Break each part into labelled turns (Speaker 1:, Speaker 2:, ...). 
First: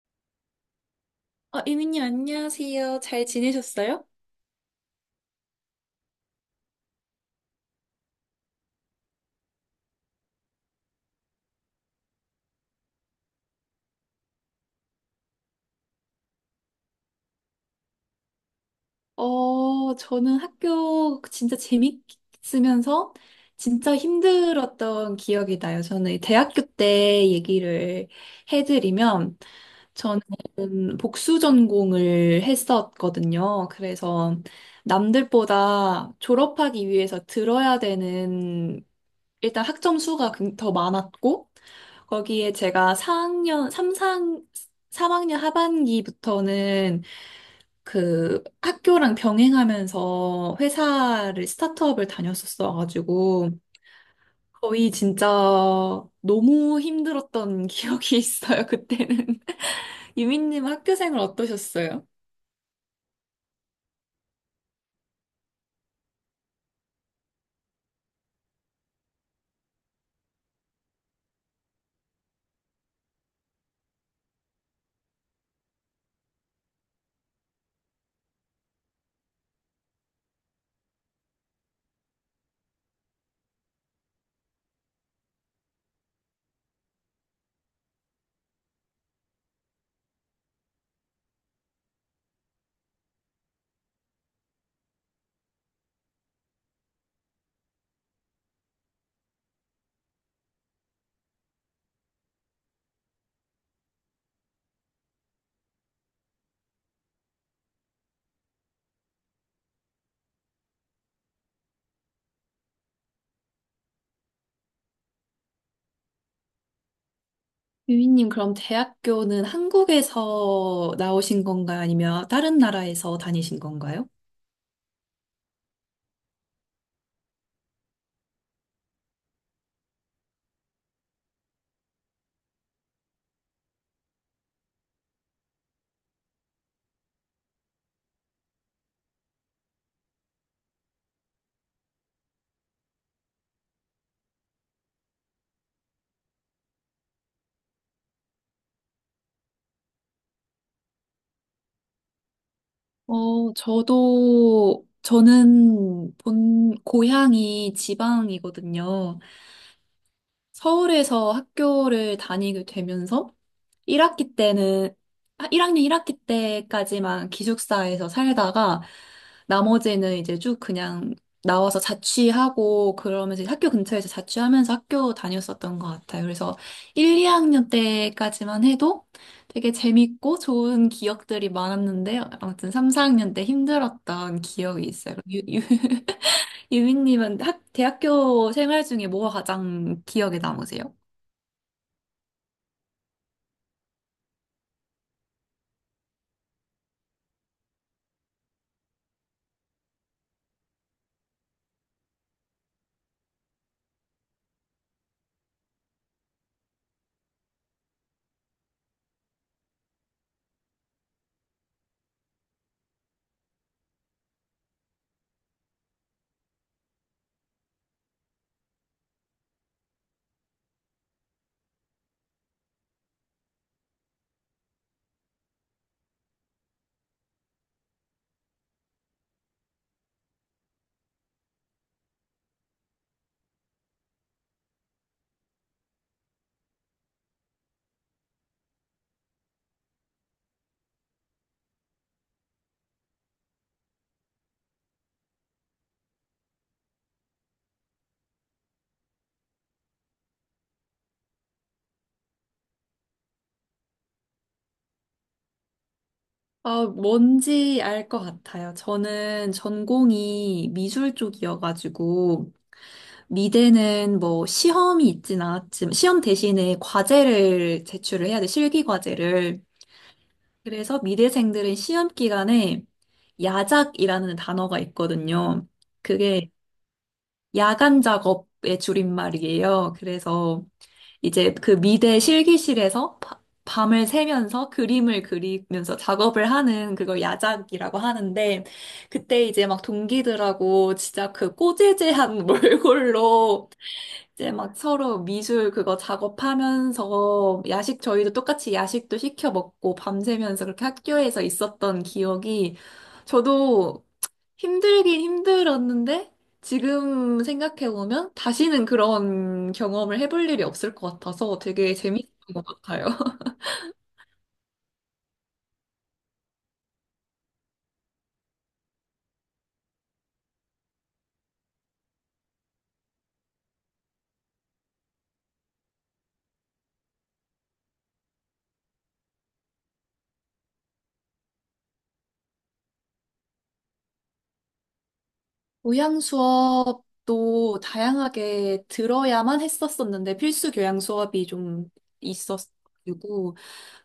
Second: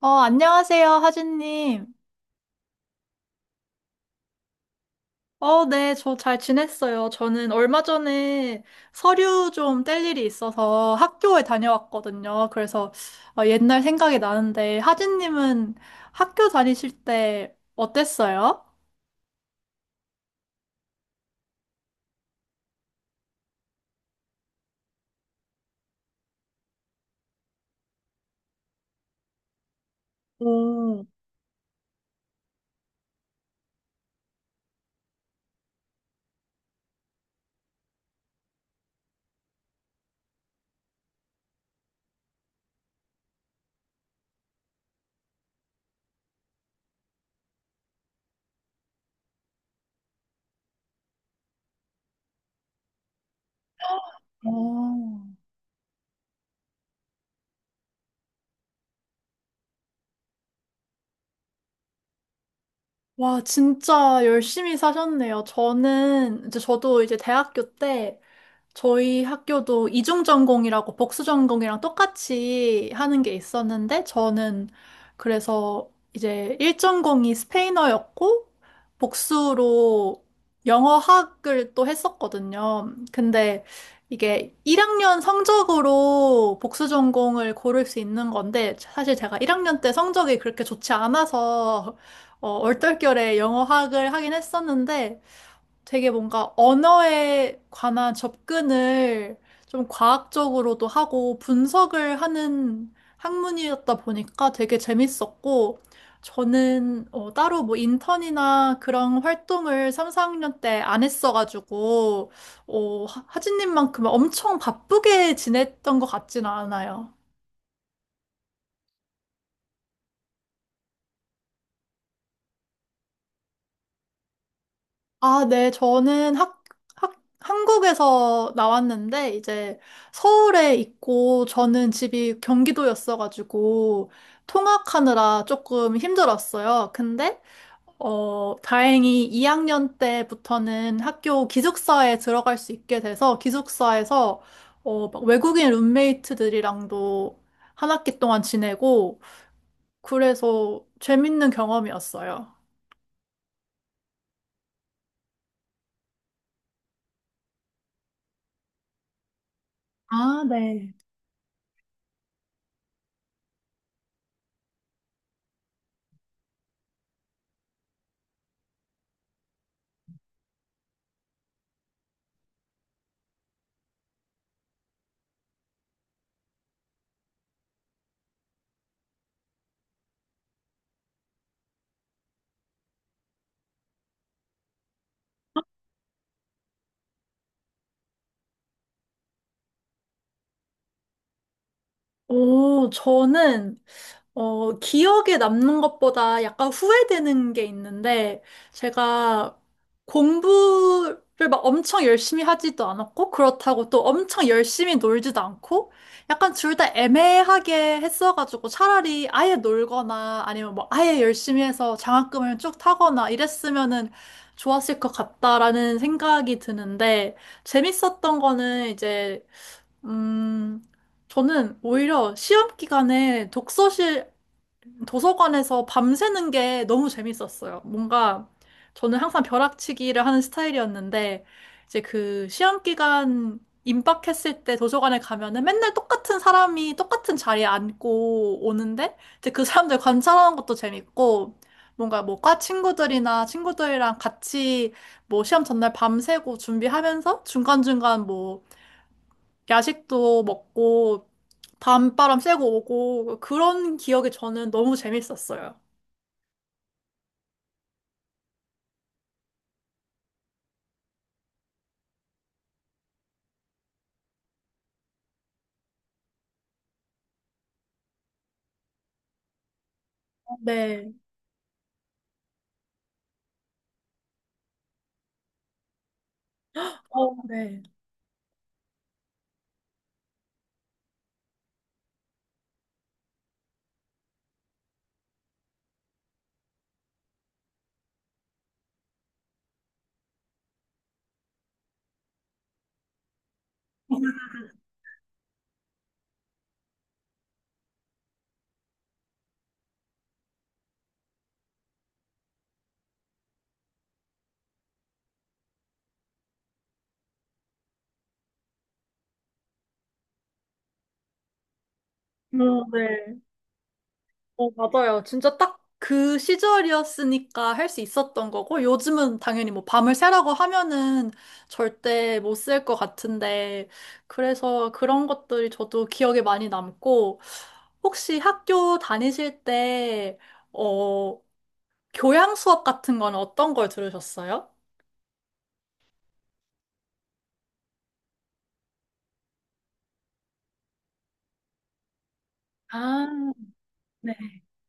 Speaker 1: 안녕하세요, 하진님.
Speaker 2: 아, 이민님, 안녕하세요. 잘 지내셨어요?
Speaker 1: 네, 저 잘 지냈어요. 저는 얼마 전에 서류 좀 뗄 일이 있어서 학교에 다녀왔거든요. 그래서 옛날 생각이 나는데, 하진님은 학교 다니실 때 어땠어요?
Speaker 2: 어, 저는 학교 진짜 재밌으면서 진짜 힘들었던 기억이 나요. 저는 대학교 때 얘기를 해드리면,
Speaker 1: 오,
Speaker 2: 저는 복수 전공을 했었거든요. 그래서 남들보다 졸업하기 위해서 들어야 되는 일단 학점 수가 더 많았고, 거기에 제가 삼학년 하반기부터는 그 학교랑 병행하면서 스타트업을 다녔었어가지고,
Speaker 1: 어,
Speaker 2: 거의 진짜 너무 힘들었던 기억이 있어요, 그때는. 유민님 학교 생활 어떠셨어요?
Speaker 1: 와, 진짜 열심히 사셨네요. 저는, 이제 저도 이제 대학교 때 저희 학교도 이중 전공이라고 복수 전공이랑 똑같이 하는 게 있었는데 저는 그래서 이제 1전공이 스페인어였고 복수로 영어학을 또 했었거든요. 근데 이게 1학년 성적으로 복수 전공을 고를 수 있는 건데 사실 제가 1학년 때 성적이 그렇게 좋지 않아서 얼떨결에 영어학을 하긴 했었는데 되게 뭔가 언어에 관한 접근을 좀 과학적으로도 하고 분석을 하는 학문이었다 보니까 되게 재밌었고, 저는 따로 뭐 인턴이나 그런 활동을 3, 4학년 때 안 했어가지고, 하진님만큼 엄청 바쁘게 지냈던 것 같지는 않아요.
Speaker 2: 유민님, 그럼 대학교는 한국에서 나오신 건가요? 아니면 다른 나라에서 다니신 건가요?
Speaker 1: 아, 네. 저는 학, 한국에서 나왔는데, 이제 서울에 있고, 저는 집이 경기도였어가지고, 통학하느라 조금 힘들었어요. 근데, 다행히 2학년 때부터는 학교 기숙사에 들어갈 수 있게 돼서, 기숙사에서, 막 외국인 룸메이트들이랑도 한 학기 동안 지내고, 그래서 재밌는 경험이었어요.
Speaker 2: 어, 저는 고향이 지방이거든요.
Speaker 1: 아, 네.
Speaker 2: 서울에서 학교를 다니게 되면서 1학기 때는, 아, 1학년 1학기 때까지만 기숙사에서 살다가 나머지는 이제 쭉 그냥 나와서 자취하고 그러면서 이제 학교 근처에서 자취하면서 학교 다녔었던 것 같아요. 그래서 1, 2학년 때까지만 해도 되게 재밌고 좋은 기억들이 많았는데 아무튼 3, 4학년 때 힘들었던 기억이 있어요. 유민님은 대학교 생활 중에 뭐가 가장 기억에 남으세요?
Speaker 1: 오, 저는 기억에 남는 것보다 약간 후회되는 게 있는데, 제가 공부를 막 엄청 열심히 하지도 않았고, 그렇다고 또 엄청 열심히 놀지도 않고, 약간 둘 다 애매하게 했어가지고, 차라리 아예 놀거나, 아니면 뭐 아예 열심히 해서 장학금을 쭉 타거나 이랬으면은 좋았을 것 같다라는 생각이 드는데, 재밌었던 거는 이제, 음, 저는 오히려 시험 기간에 독서실 도서관에서 밤새는 게 너무 재밌었어요. 뭔가 저는 항상 벼락치기를 하는 스타일이었는데 이제 그 시험 기간 임박했을 때 도서관에 가면은 맨날 똑같은 사람이 똑같은 자리에 앉고 오는데 이제 그 사람들 관찰하는 것도 재밌고 뭔가 뭐 과 친구들이나 친구들이랑 같이 뭐 시험 전날 밤새고 준비하면서 중간중간 뭐 야식도 먹고 밤바람 쐬고 오고 그런 기억이 저는 너무 재밌었어요.
Speaker 2: 아, 뭔지 알 것 같아요. 저는 전공이 미술 쪽이어가지고, 미대는 뭐 시험이 있진 않았지만, 시험 대신에 과제를 제출을 해야 돼, 실기 과제를.
Speaker 1: 네.
Speaker 2: 그래서 미대생들은 시험 기간에 야작이라는 단어가 있거든요. 그게
Speaker 1: 어, 네.
Speaker 2: 야간 작업의 줄임말이에요. 그래서 이제 그 미대 실기실에서 밤을 새면서 그림을 그리면서 작업을 하는 그걸 야작이라고 하는데 그때 이제 막 동기들하고 진짜 그 꼬재재한 몰골로 이제 막 서로 미술 그거 작업하면서 야식 저희도 똑같이 야식도 시켜 먹고 밤새면서 그렇게 학교에서 있었던 기억이 저도 힘들긴 힘들었는데 지금 생각해보면 다시는 그런 경험을 해볼 일이 없을 것 같아서 되게 재밌었던
Speaker 1: 네.
Speaker 2: 것 같아요.
Speaker 1: 어, 맞아요. 진짜 딱 그 시절이었으니까 할 수 있었던 거고 요즘은 당연히 뭐 밤을 새라고 하면은 절대 못 셀 것 같은데 그래서 그런 것들이 저도 기억에 많이 남고 혹시 학교 다니실 때 어, 교양 수업 같은 건 어떤 걸 들으셨어요?
Speaker 2: 교양 수업도 다양하게 들어야만 했었었는데 필수 교양 수업이 좀
Speaker 1: 아, 네.
Speaker 2: 있었고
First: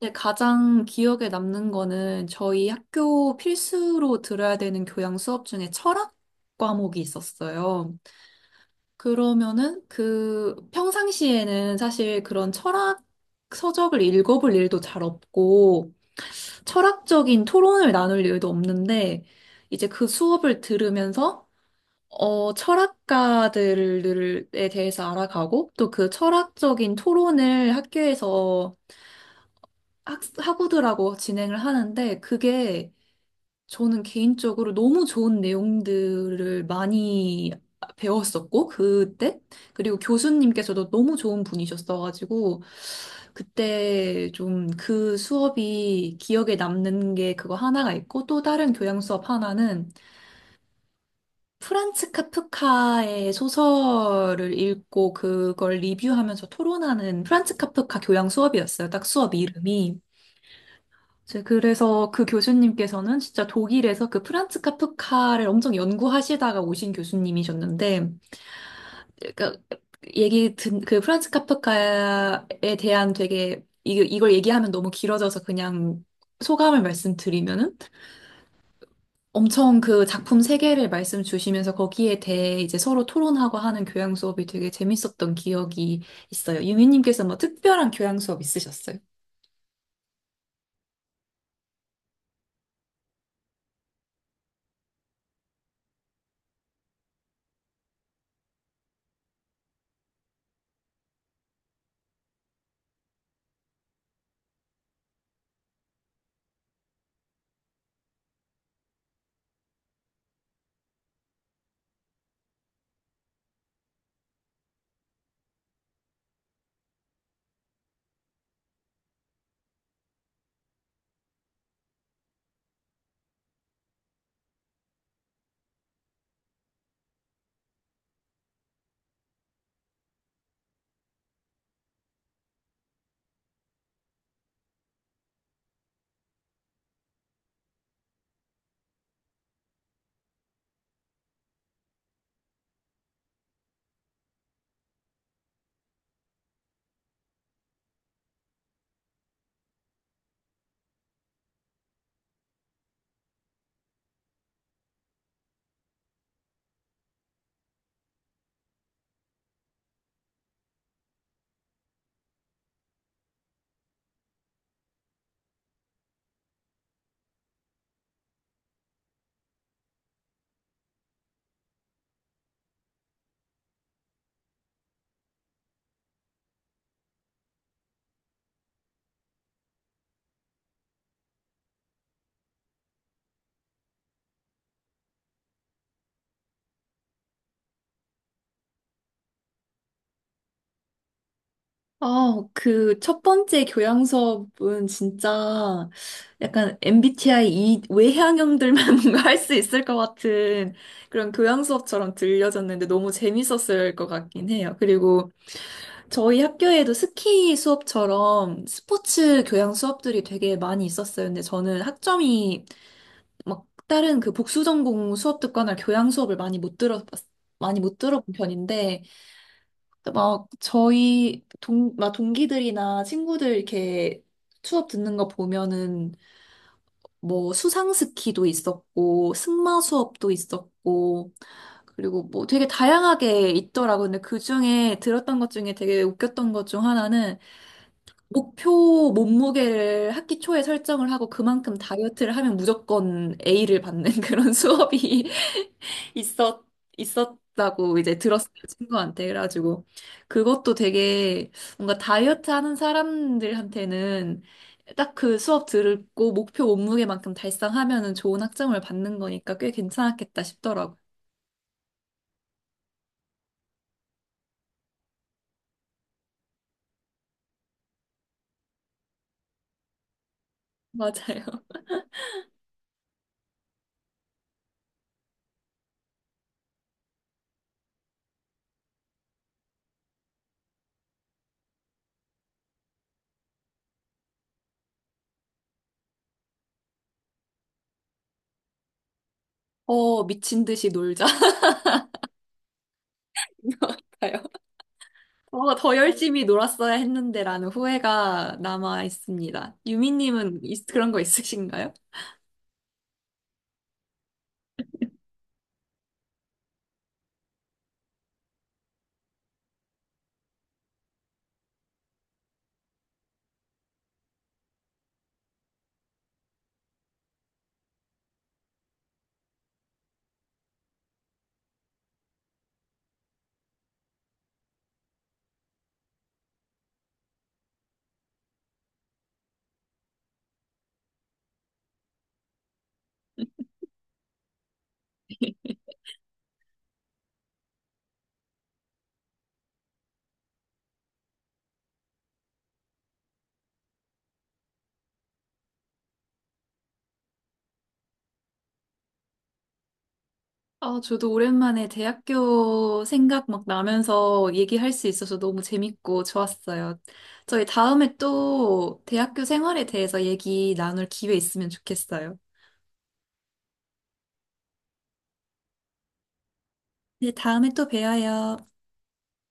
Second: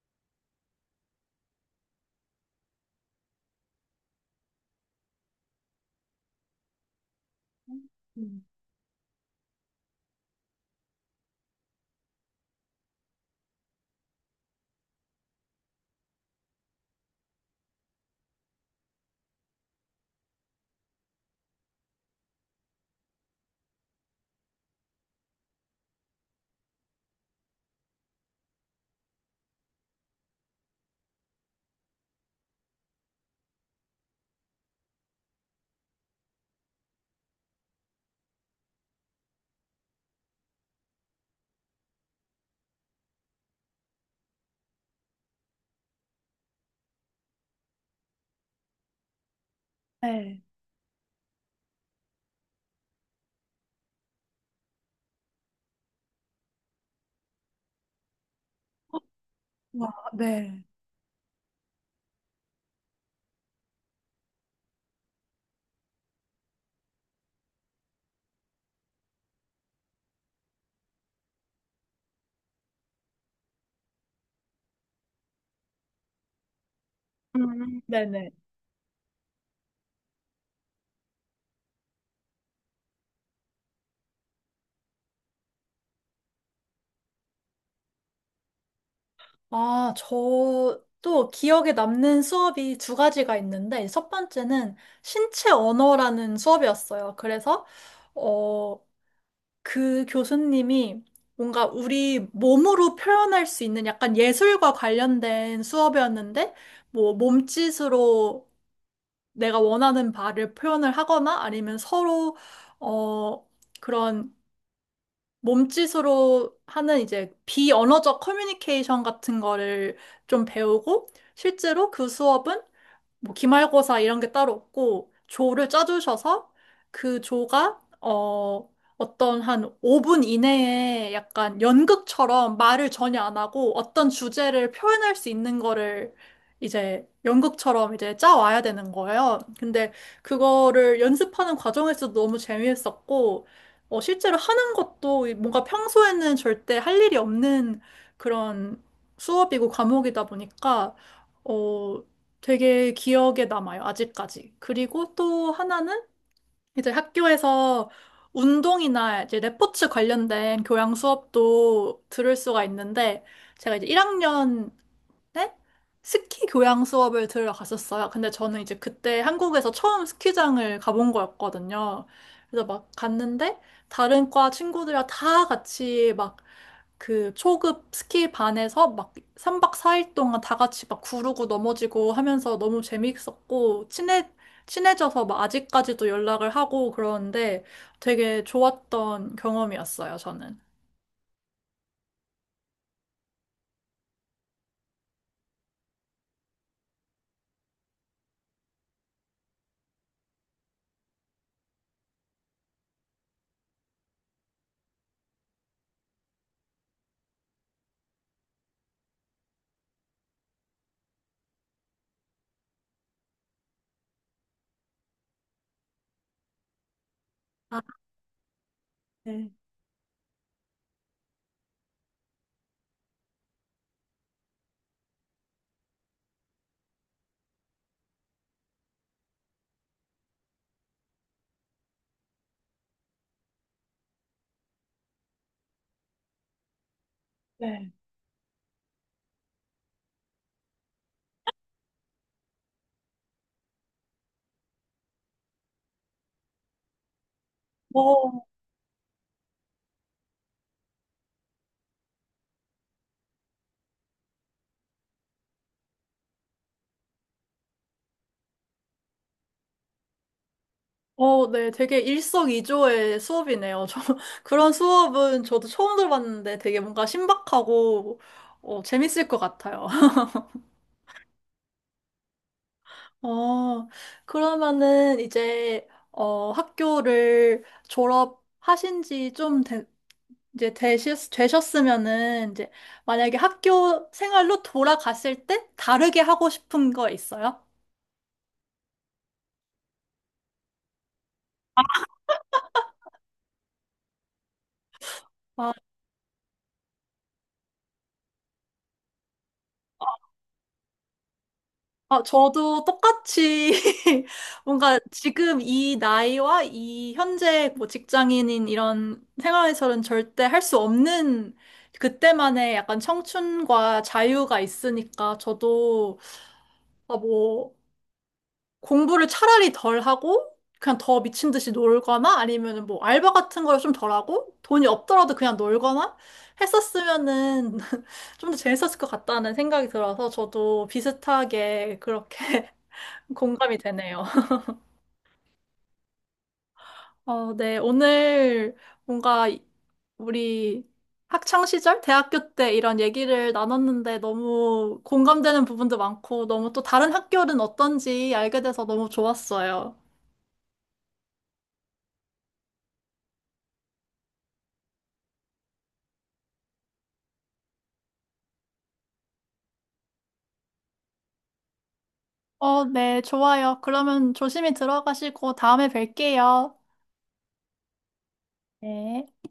Speaker 2: 근데 가장 기억에 남는 거는 저희 학교 필수로 들어야 되는 교양 수업 중에 철학 과목이 있었어요.
Speaker 1: 음.
Speaker 2: 그러면은 그 평상시에는 사실 그런 철학 서적을 읽어볼 일도 잘 없고 철학적인 토론을 나눌 일도 없는데 이제 그 수업을 들으면서 어, 철학가들에 대해서 알아가고 또 그 철학적인 토론을 학교에서 학우들하고 진행을 하는데 그게 저는 개인적으로 너무 좋은 내용들을 많이 배웠었고, 그때? 그리고 교수님께서도 너무 좋은 분이셨어가지고, 그때 좀 그 수업이 기억에 남는 게 그거 하나가 있고, 또 다른 교양 수업 하나는
Speaker 1: 네.
Speaker 2: 프란츠 카프카의 소설을 읽고 그걸 리뷰하면서 토론하는 프란츠 카프카 교양 수업이었어요. 딱 수업
Speaker 1: 와,
Speaker 2: 이름이.
Speaker 1: 네.
Speaker 2: 제 그래서 그 교수님께서는 진짜 독일에서 그 프란츠 카프카를 엄청 연구하시다가 오신 교수님이셨는데, 그러니까 그 프란츠 카프카에 대한 되게, 이걸 얘기하면 너무 길어져서 그냥 소감을 말씀드리면은
Speaker 1: 음. 네네.
Speaker 2: 엄청 그 작품 세계를 말씀 주시면서 거기에 대해 이제 서로 토론하고 하는 교양 수업이 되게 재밌었던 기억이 있어요. 유미님께서 뭐 특별한 교양 수업 있으셨어요?
Speaker 1: 아, 저도 기억에 남는 수업이 두 가지가 있는데, 첫 번째는 신체 언어라는 수업이었어요. 그래서, 어, 그 교수님이 뭔가 우리 몸으로 표현할 수 있는 약간 예술과 관련된 수업이었는데, 뭐, 몸짓으로 내가 원하는 바를 표현을 하거나 아니면 서로, 어, 그런 몸짓으로 하는 이제 비언어적 커뮤니케이션 같은 거를 좀 배우고 실제로 그 수업은 뭐 기말고사 이런 게 따로 없고 조를 짜주셔서 그 조가 어떤 한 5분 이내에 약간 연극처럼 말을 전혀 안 하고 어떤 주제를 표현할 수 있는 거를 이제 연극처럼 이제 짜와야 되는 거예요. 근데 그거를 연습하는 과정에서도 너무 재미있었고 실제로 하는 것도 뭔가 평소에는 절대 할 일이 없는 그런 수업이고 과목이다 보니까 어, 되게 기억에 남아요, 아직까지. 그리고 또 하나는 이제 학교에서 운동이나 이제 레포츠 관련된 교양 수업도 들을 수가 있는데, 제가 이제 1학년에 스키 교양 수업을 들으러 갔었어요. 근데 저는 이제 그때 한국에서 처음 스키장을 가본 거였거든요. 그래서 막 갔는데, 다른 과 친구들이랑 다 같이 막 그 초급 스키 반에서 막 3박 4일 동안 다 같이 막 구르고 넘어지고 하면서 너무 재밌었고 친해져서 막 아직까지도 연락을 하고 그러는데 되게 좋았던 경험이었어요, 저는.
Speaker 2: 아, 그 첫 번째 교양 수업은 진짜 약간 MBTI 이 외향형들만 뭔가 할 수 있을 것 같은 그런 교양 수업처럼 들려졌는데 너무 재밌었을 것 같긴 해요. 그리고 저희 학교에도 스키 수업처럼 스포츠 교양 수업들이 되게 많이 있었어요. 근데 저는 학점이 막 다른 그 복수 전공 수업 듣거나 교양 수업을 많이 못 들어 많이 못 들어본 편인데 막 막 동기들이나 친구들 이렇게 수업 듣는 거 보면은 뭐 수상 스키도 있었고 승마 수업도 있었고 그리고 뭐 되게 다양하게 있더라고요. 근데 그 중에 들었던 것 중에 되게 웃겼던 것 중 하나는
Speaker 1: 네.
Speaker 2: 목표 몸무게를 학기 초에 설정을 하고 그만큼 다이어트를 하면 무조건 A를 받는 그런 수업이 있었, 있었다고 이제
Speaker 1: 어,
Speaker 2: 들었어요, 친구한테. 그래가지고 그것도 되게 뭔가 다이어트 하는 사람들한테는 딱 그 수업 들고 목표 몸무게만큼 달성하면은 좋은 학점을 받는 거니까 꽤 괜찮았겠다 싶더라고요.
Speaker 1: 네, 되게 일석이조의 수업이네요. 저 그런 수업은 저도 처음 들어봤는데 되게 뭔가 신박하고 재밌을 것 같아요.
Speaker 2: 맞아요.
Speaker 1: 어, 그러면은 이제, 학교를 졸업하신 지 좀 이제 되셨으면은 이제 만약에 학교 생활로 돌아갔을 때 다르게 하고 싶은 거 있어요?
Speaker 2: 어, 미친 듯이 놀자. 같아요.
Speaker 1: 아,
Speaker 2: 어, 더 열심히 놀았어야 했는데라는 후회가 남아 있습니다. 유미님은 그런 거 있으신가요?
Speaker 1: 아, 저도 똑같이 뭔가 지금 이 나이와 이 현재 뭐 직장인인 이런 생활에서는 절대 할 수 없는 그때만의 약간 청춘과 자유가 있으니까 저도 아, 뭐, 공부를 차라리 덜 하고, 그냥 더 미친 듯이 놀거나, 아니면은 뭐, 알바 같은 걸 좀 덜 하고, 돈이 없더라도 그냥 놀거나 했었으면은 좀 더 재밌었을 것 같다는 생각이 들어서 저도 비슷하게 그렇게 공감이 되네요. 어, 네. 오늘 뭔가 우리 학창 시절, 대학교 때 이런 얘기를 나눴는데 너무 공감되는 부분도 많고, 너무 또 다른 학교는 어떤지 알게 돼서 너무 좋았어요.
Speaker 2: 아, 저도 오랜만에 대학교 생각 막 나면서 얘기할 수 있어서 너무 재밌고 좋았어요. 저희 다음에 또 대학교 생활에 대해서 얘기 나눌 기회 있으면 좋겠어요.
Speaker 1: 네, 좋아요. 그러면 조심히 들어가시고 다음에 뵐게요.
Speaker 2: 네, 다음에 또 봬요.
Speaker 1: 네.